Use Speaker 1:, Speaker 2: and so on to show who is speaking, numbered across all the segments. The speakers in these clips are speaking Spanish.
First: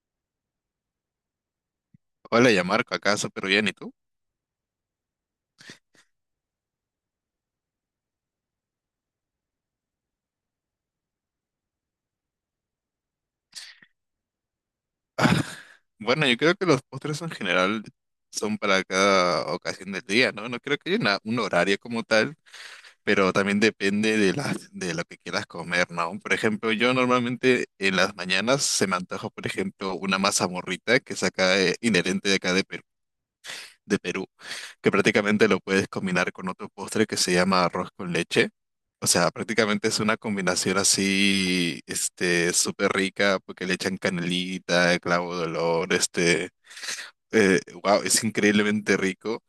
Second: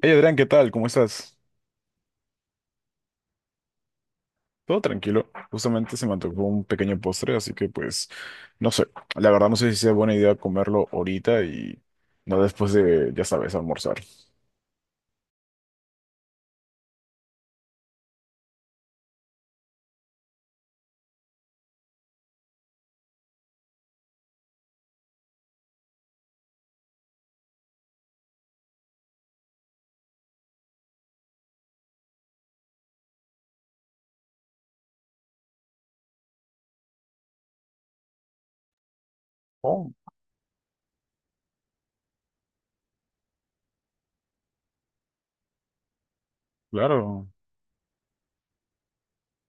Speaker 1: Hey Adrián, ¿qué tal? ¿Cómo estás?
Speaker 2: Hola, ya Marco, acá súper bien, ¿y tú?
Speaker 1: Todo tranquilo. Justamente se me antojó un pequeño postre, así que pues no sé. La verdad no sé si sea buena idea comerlo ahorita y no después de, ya sabes, almorzar.
Speaker 2: Bueno, yo creo que los postres en general son para cada ocasión del día, ¿no? No creo que haya un horario como tal, pero también depende de de lo que quieras comer, ¿no? Por ejemplo, yo normalmente en las mañanas se me antoja, por ejemplo, una masa morrita que saca inherente de acá de Perú, que prácticamente lo puedes combinar con otro postre que se llama arroz con leche. O sea, prácticamente
Speaker 1: Oh,
Speaker 2: es una combinación así, súper rica, porque le echan canelita, clavo de olor,
Speaker 1: claro,
Speaker 2: wow, es increíblemente rico.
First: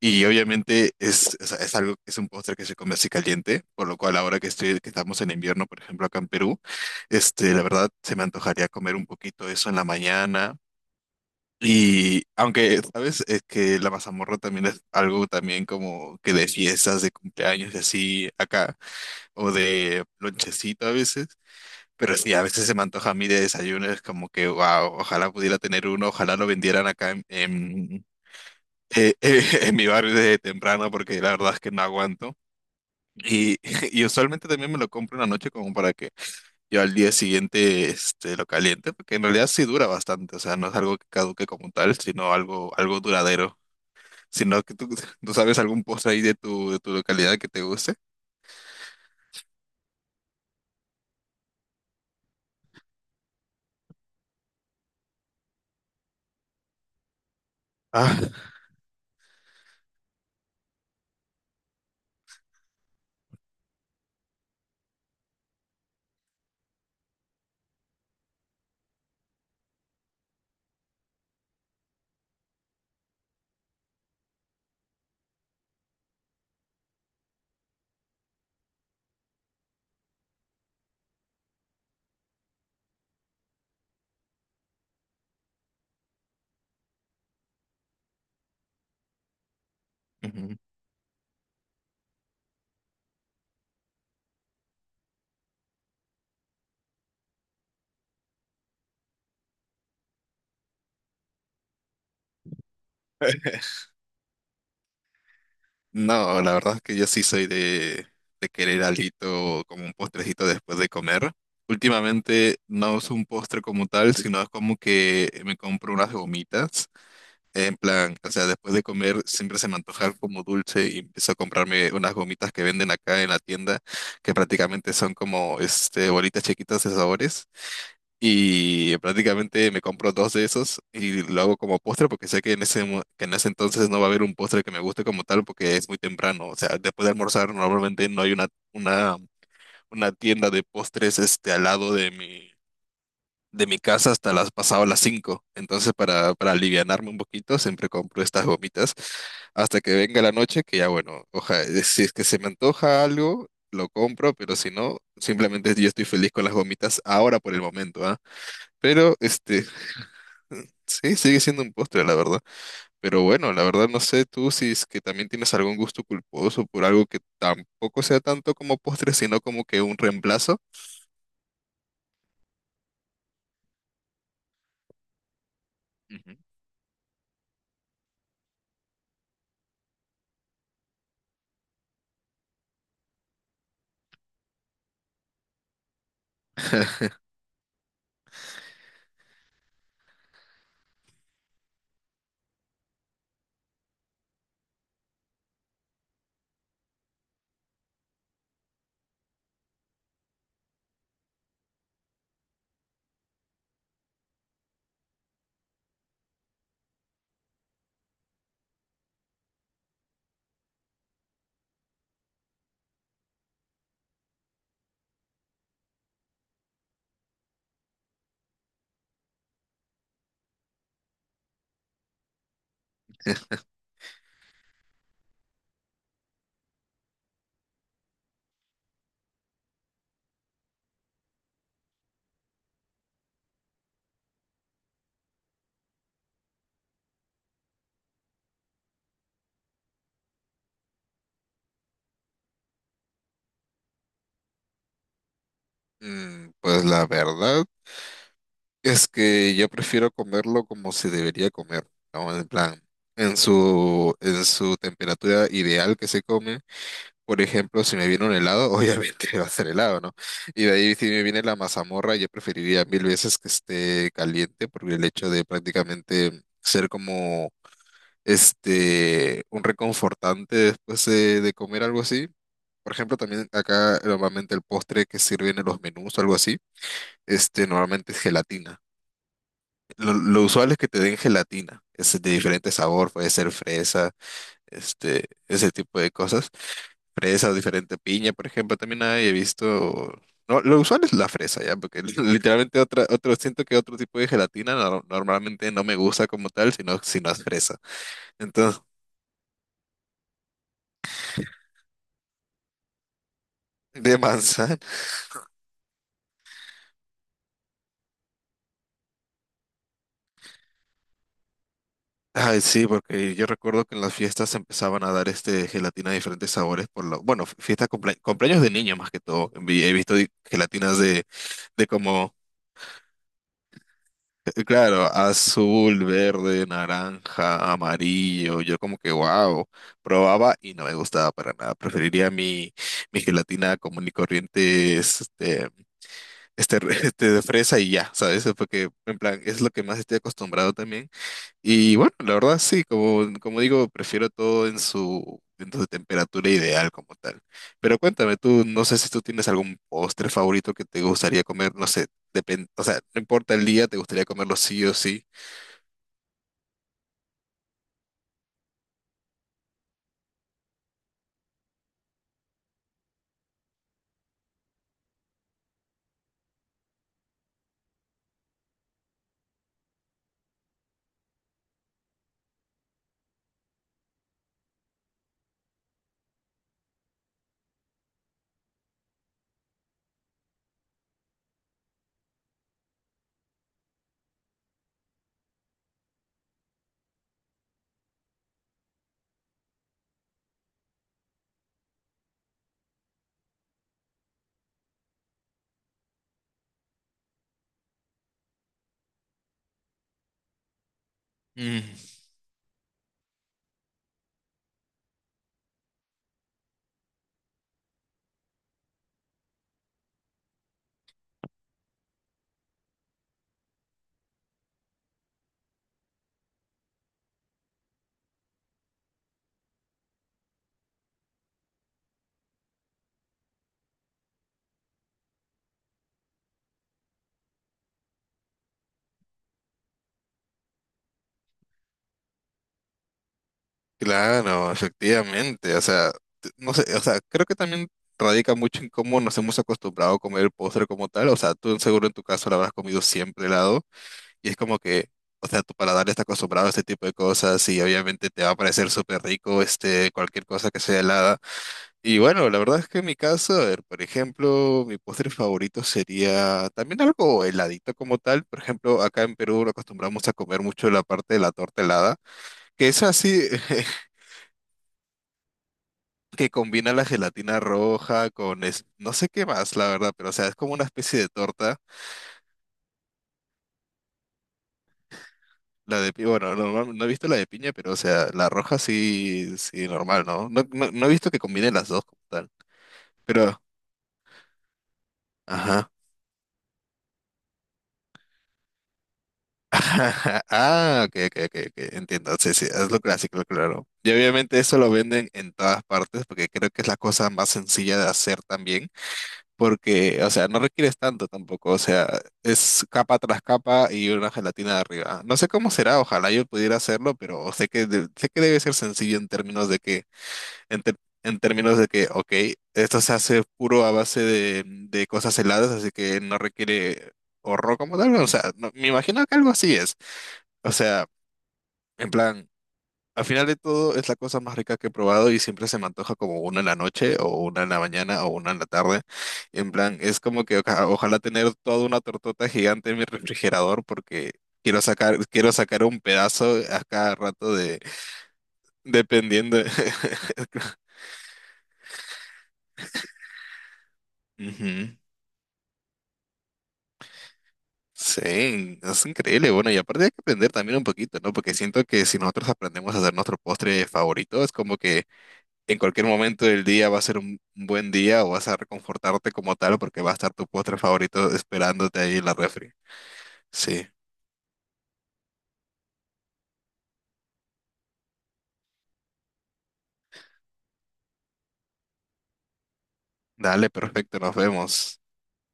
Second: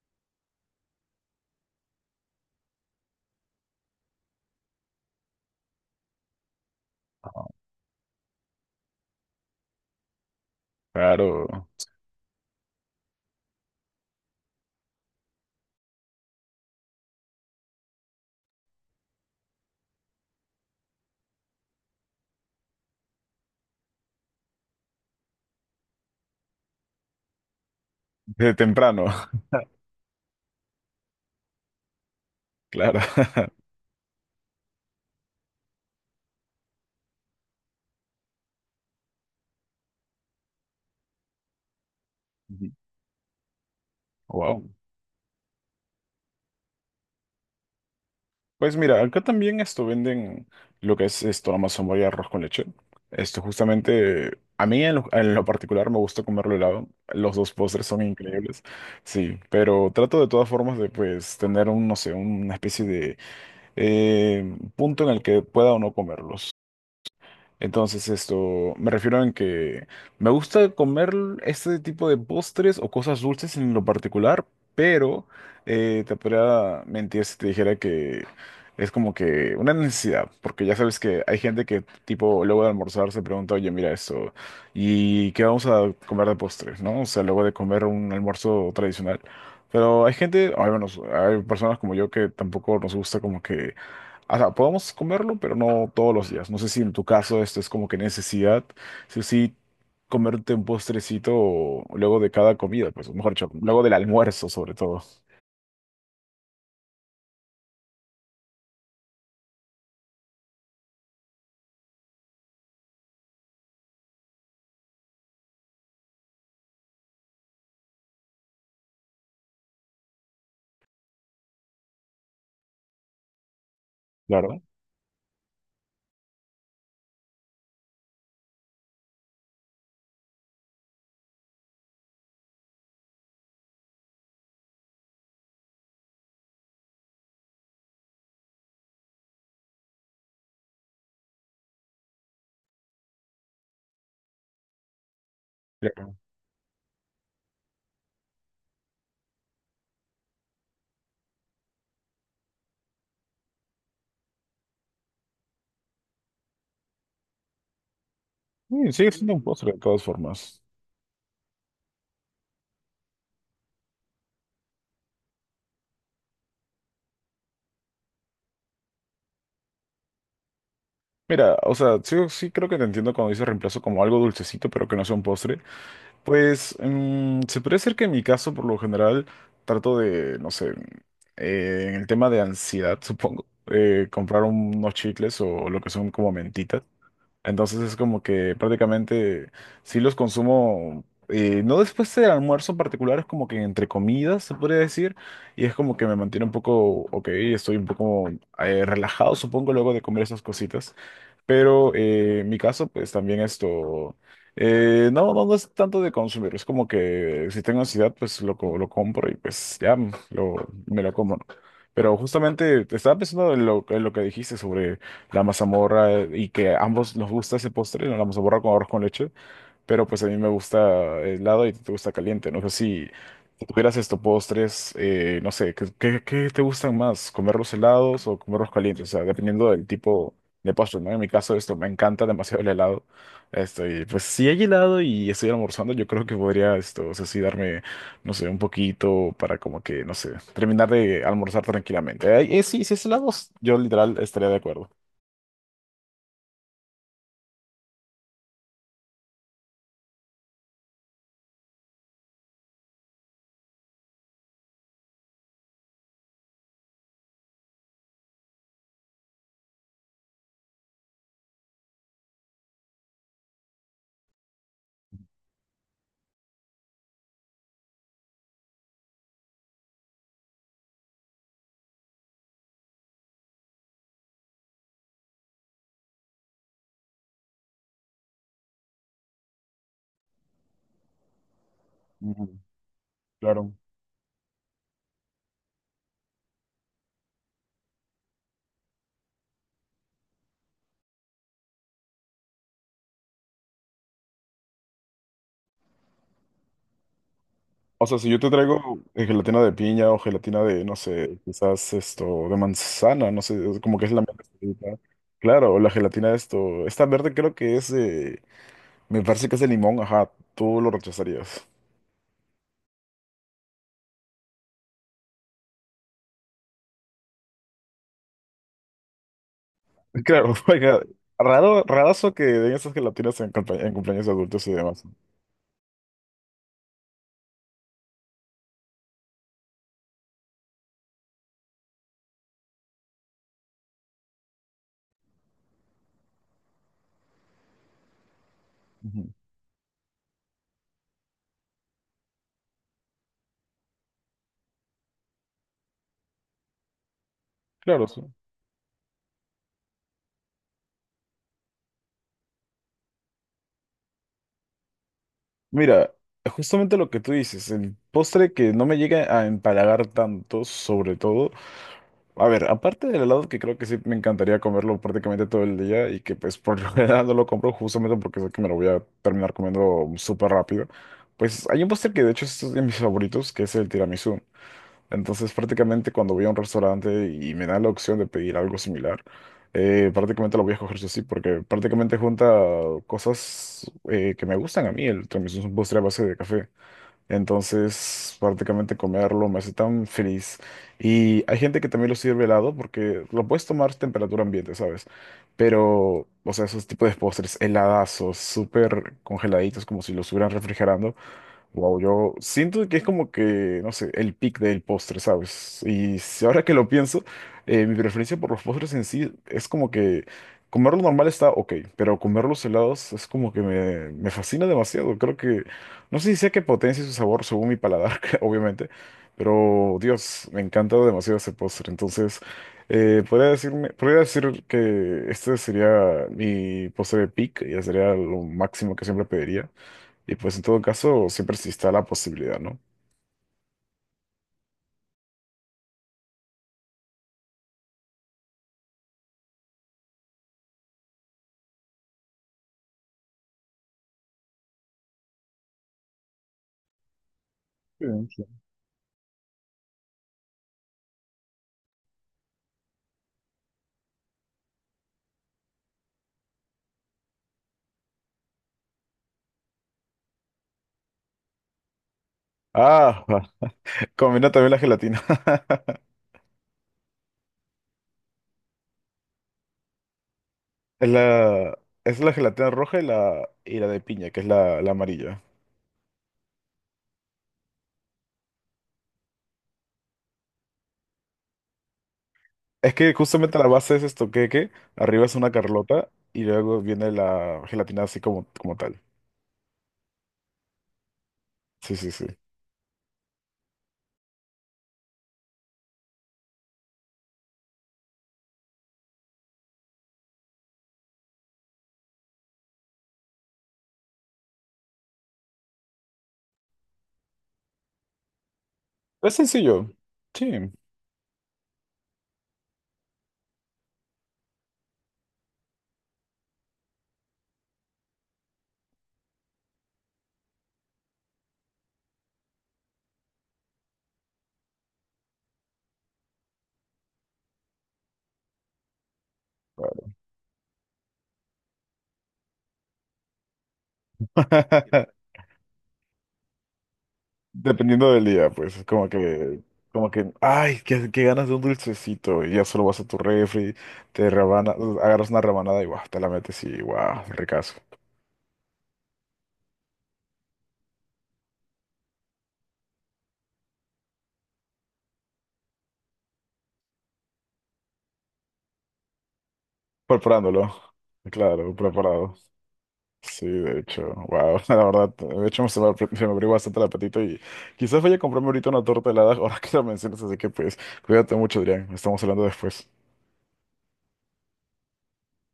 Speaker 2: Y obviamente es algo, es un postre que se come así caliente, por lo cual ahora que estamos en invierno, por ejemplo, acá en Perú, la verdad se me antojaría comer un poquito de eso en la mañana.
Speaker 1: claro.
Speaker 2: Y aunque, ¿sabes? Es que la mazamorra también es algo también como que de fiestas, de cumpleaños y así acá, o de lonchecito a veces. Pero sí, a veces se me antoja a mí de desayuno, es como que, wow, ojalá pudiera tener uno, ojalá lo vendieran acá
Speaker 1: Desde temprano,
Speaker 2: eh, eh, en mi barrio desde temprano, porque la verdad es que no aguanto.
Speaker 1: claro.
Speaker 2: Y, y usualmente también me lo compro una noche como para que yo al día siguiente lo caliente, porque en realidad sí dura bastante, o sea, no es algo que caduque como tal, sino algo duradero. Si no,
Speaker 1: Wow.
Speaker 2: tú sabes algún postre ahí de de tu localidad que te guste.
Speaker 1: Pues mira, acá también esto venden lo que es esto, la mazamorra y arroz con leche. Esto justamente, a mí en lo particular me gusta comerlo helado. Los dos postres son
Speaker 2: Ah.
Speaker 1: increíbles, sí, pero trato de todas formas de pues tener un, no sé, una especie de eh, punto en el que pueda o no comerlos. Entonces, esto, me refiero en que me gusta comer este tipo de postres o cosas dulces en lo particular, pero te podría mentir si te dijera que es como que una necesidad, porque ya sabes que hay gente que, tipo, luego de almorzar se pregunta, oye, mira esto, ¿y qué vamos a comer de postre? ¿No? O sea, luego de comer un almuerzo tradicional. Pero hay gente,
Speaker 2: Ujú.
Speaker 1: o al menos hay personas como yo que tampoco nos gusta como que o sea, podemos comerlo, pero no todos los días. No sé si en tu caso esto es como que necesidad, sí o sí, comerte un postrecito luego de cada comida, pues, o mejor dicho, luego del almuerzo, sobre todo.
Speaker 2: No, la verdad es que yo sí de querer algo como un postrecito después de comer. Últimamente no uso un postre como tal, sino es como que me compro unas gomitas. En plan, o sea, después de comer siempre se me antoja algo como dulce y empiezo a comprarme unas gomitas que venden acá en la tienda, que
Speaker 1: Claro.
Speaker 2: prácticamente son como este bolitas chiquitas de sabores. Y prácticamente me compro dos de esos y lo hago como postre porque sé que en ese entonces no va a haber un postre que me guste como tal porque es muy temprano. O sea, después de almorzar normalmente no hay una, una tienda de postres al lado de de mi casa hasta las pasado las 5. Entonces
Speaker 1: Ya.
Speaker 2: para alivianarme un poquito siempre compro estas gomitas hasta que venga la noche que ya bueno, si es que se me antoja algo, lo compro, pero si no, simplemente yo estoy feliz con las gomitas ahora por el momento, ¿ah?
Speaker 1: Sí, sigue
Speaker 2: Pero,
Speaker 1: siendo un postre de todas formas.
Speaker 2: sí, sigue siendo un postre, la verdad. Pero bueno, la verdad no sé tú si es que también tienes algún gusto culposo por algo que tampoco sea tanto como postre, sino como que un reemplazo.
Speaker 1: Mira, o sea, sí, creo que te entiendo cuando dices reemplazo como algo dulcecito, pero que no sea un postre.
Speaker 2: Ujú.
Speaker 1: Pues se puede ser que en mi caso, por lo general, trato de, no sé, en el tema de ansiedad, supongo, comprar unos chicles o lo que son como mentitas. Entonces es como que prácticamente sí los consumo, no después del almuerzo en particular, es como que entre comidas se podría decir, y es como que me mantiene un poco, ok, estoy un poco relajado, supongo, luego de comer esas cositas. Pero en mi caso, pues también esto, no es tanto de consumir, es como que si tengo ansiedad, pues lo, lo compro y pues ya lo, me lo como. ¿No? Pero justamente te estaba pensando en lo que dijiste sobre la mazamorra y que a ambos nos gusta ese postre, ¿no? La mazamorra con arroz con leche. Pero pues a mí me gusta helado y te gusta caliente. No sé si, si tuvieras estos postres, no sé, ¿qué, qué te gustan más? ¿Comerlos helados o comerlos calientes? O sea, dependiendo del tipo de postre, ¿no? En mi caso, esto me encanta demasiado el helado. Esto, y pues si hay helado y estoy almorzando, yo creo que podría esto, o sea, sí darme, no sé, un poquito para como que, no sé, terminar de almorzar tranquilamente. Sí, si es helados, yo literal estaría de acuerdo.
Speaker 2: Pues la verdad es que yo prefiero comerlo como se debería comer, ¿no? En plan, en en su temperatura ideal que se come. Por ejemplo, si me viene un helado, obviamente va a ser helado, ¿no? Y de ahí si me viene la mazamorra, yo preferiría mil veces que esté caliente, porque el hecho de prácticamente ser como este un reconfortante después de comer algo así. Por ejemplo, también acá normalmente el postre que sirven en los menús o algo así, este normalmente es gelatina. Lo usual es que te den gelatina, es de
Speaker 1: Ujú.
Speaker 2: diferente sabor, puede ser
Speaker 1: Claro.
Speaker 2: fresa, ese tipo de cosas. Fresa diferente piña, por ejemplo, también hay, he visto. No, lo usual es la fresa, ya, porque literalmente siento que otro tipo de gelatina normalmente no me gusta como tal, sino es fresa.
Speaker 1: O sea, si yo te
Speaker 2: Entonces,
Speaker 1: traigo gelatina de piña o gelatina de, no sé, quizás esto, de manzana, no sé, es como que es
Speaker 2: de
Speaker 1: la mezcla
Speaker 2: manzana.
Speaker 1: favorita. Claro, o la gelatina de esto, esta verde creo que es, me parece que es de limón, ajá, tú lo rechazarías.
Speaker 2: Ay, sí, porque yo recuerdo que en las fiestas empezaban a dar este gelatina de diferentes sabores por lo, bueno, fiestas cumpleaños de niños más que todo. He visto
Speaker 1: Claro,
Speaker 2: gelatinas
Speaker 1: oiga, raro,
Speaker 2: de
Speaker 1: rarazo
Speaker 2: como
Speaker 1: que den esas gelatinas en, en cumpleaños de adultos y demás.
Speaker 2: claro, azul, verde, naranja, amarillo. Yo como que, wow, probaba y no me gustaba para nada. Preferiría mi gelatina común y corriente, este de fresa y ya, ¿sabes? Porque en
Speaker 1: Ujú.
Speaker 2: plan es lo que más estoy acostumbrado también. Y bueno, la verdad sí, como digo, prefiero todo en en su temperatura ideal como tal. Pero
Speaker 1: Claro, sí.
Speaker 2: cuéntame tú, no sé si tú tienes algún postre favorito que te gustaría comer, no sé, depende, o sea, no importa el día, te gustaría comerlo sí o sí.
Speaker 1: Mira, justamente lo que tú dices, el postre que no me llega a empalagar tanto, sobre todo. A ver, aparte del helado que creo que sí me encantaría comerlo prácticamente todo el día y que pues por lo general no lo compro justamente porque sé que me lo voy a terminar comiendo súper rápido, pues hay un postre que de hecho es de mis favoritos que es el tiramisú. Entonces prácticamente cuando voy a un restaurante y me da la opción de pedir algo similar, prácticamente lo voy a coger yo sí porque prácticamente junta cosas que me gustan a mí. El tiramisú es un postre a base de café. Entonces, prácticamente comerlo me hace tan feliz. Y hay gente que también lo sirve helado porque lo puedes tomar a temperatura ambiente, ¿sabes? Pero, o sea, esos tipos de postres heladazos, súper congeladitos, como si los estuvieran refrigerando.
Speaker 2: Mm.
Speaker 1: Wow, yo siento que es como que, no sé, el pic del postre, ¿sabes? Y si ahora que lo pienso, mi preferencia por los postres en sí es como que comerlo normal está ok, pero comer los helados es como que me fascina demasiado. Creo que, no sé si sea que potencia su sabor según mi paladar, que obviamente, pero Dios, me encanta demasiado ese postre. Entonces, podría decirme, podría decir que este sería mi postre de pic, ya sería lo máximo que siempre pediría. Y pues en todo caso, siempre está la posibilidad, ¿no?
Speaker 2: Claro, efectivamente. O sea, no sé, o sea, creo que también radica mucho en cómo nos hemos acostumbrado a comer el postre como tal. O sea, tú seguro en tu caso lo habrás comido siempre helado y es como que, o sea, tu paladar está acostumbrado a este tipo de cosas y
Speaker 1: Sí,
Speaker 2: obviamente te va a
Speaker 1: sí.
Speaker 2: parecer súper rico este cualquier cosa que sea helada. Y bueno, la verdad es que en mi caso, a ver, por ejemplo, mi postre favorito sería también algo heladito como tal. Por ejemplo, acá en Perú lo acostumbramos a comer mucho la parte de la torta helada. Que es
Speaker 1: Ah, va.
Speaker 2: así,
Speaker 1: Combina también la gelatina.
Speaker 2: que combina la gelatina roja con no sé qué más, la verdad, pero o sea, es como una
Speaker 1: Es
Speaker 2: especie de
Speaker 1: la,
Speaker 2: torta.
Speaker 1: es la gelatina roja y la de piña, que es la, la amarilla.
Speaker 2: La de piña, bueno, no he visto la de piña, pero o sea, la roja sí, sí, normal, ¿no? No, no he visto que combine las dos como tal.
Speaker 1: Es que justamente
Speaker 2: Pero,
Speaker 1: la base es esto queque, arriba es una
Speaker 2: ajá.
Speaker 1: carlota y luego viene la gelatina así como, como tal.
Speaker 2: Ah, ok, ok, ok, ok,
Speaker 1: Sí.
Speaker 2: entiendo. Sí, sí, es lo clásico, claro. Y obviamente eso lo venden en todas partes porque creo que es la cosa más sencilla de hacer también. Porque, o sea, no requieres tanto tampoco, o sea, es capa tras capa y una gelatina de arriba. No sé cómo será, ojalá yo pudiera hacerlo, pero sé que, sé que debe ser sencillo en
Speaker 1: Es
Speaker 2: términos de
Speaker 1: sencillo.
Speaker 2: que,
Speaker 1: Sí.
Speaker 2: en, ter- en términos de que, ok, esto se hace puro a base de cosas heladas, así que no requiere horror como tal, o sea, me imagino que algo así es, o sea, en plan... Al final de todo, es la cosa más rica que he probado y siempre se me antoja como una en la noche o una en la mañana o una en la tarde. En plan, es como que ojalá tener toda una tortota gigante en mi refrigerador porque quiero sacar un pedazo a cada rato de,
Speaker 1: Dependiendo del día, pues, es
Speaker 2: dependiendo.
Speaker 1: como que, ay, qué, qué ganas de un dulcecito, y ya solo vas a tu refri, te rebana,
Speaker 2: Ujú.
Speaker 1: agarras una rebanada y guau, te la metes y guau, ricazo.
Speaker 2: Sí, es increíble. Bueno, y aparte hay que aprender también un poquito, ¿no? Porque siento que si nosotros aprendemos a hacer nuestro postre favorito, es como que en cualquier momento del día va a ser un buen día o vas a reconfortarte como tal porque va a estar tu
Speaker 1: Preparándolo,
Speaker 2: postre favorito
Speaker 1: claro,
Speaker 2: esperándote ahí en la
Speaker 1: preparado.
Speaker 2: refri.
Speaker 1: Sí, de
Speaker 2: Sí,
Speaker 1: hecho, wow, la verdad, de hecho se me, se me abrió bastante el apetito y quizás vaya a comprarme ahorita una torta helada ahora que la mencionas, así que pues, cuídate mucho, Adrián, estamos hablando después.
Speaker 2: dale, perfecto, nos vemos.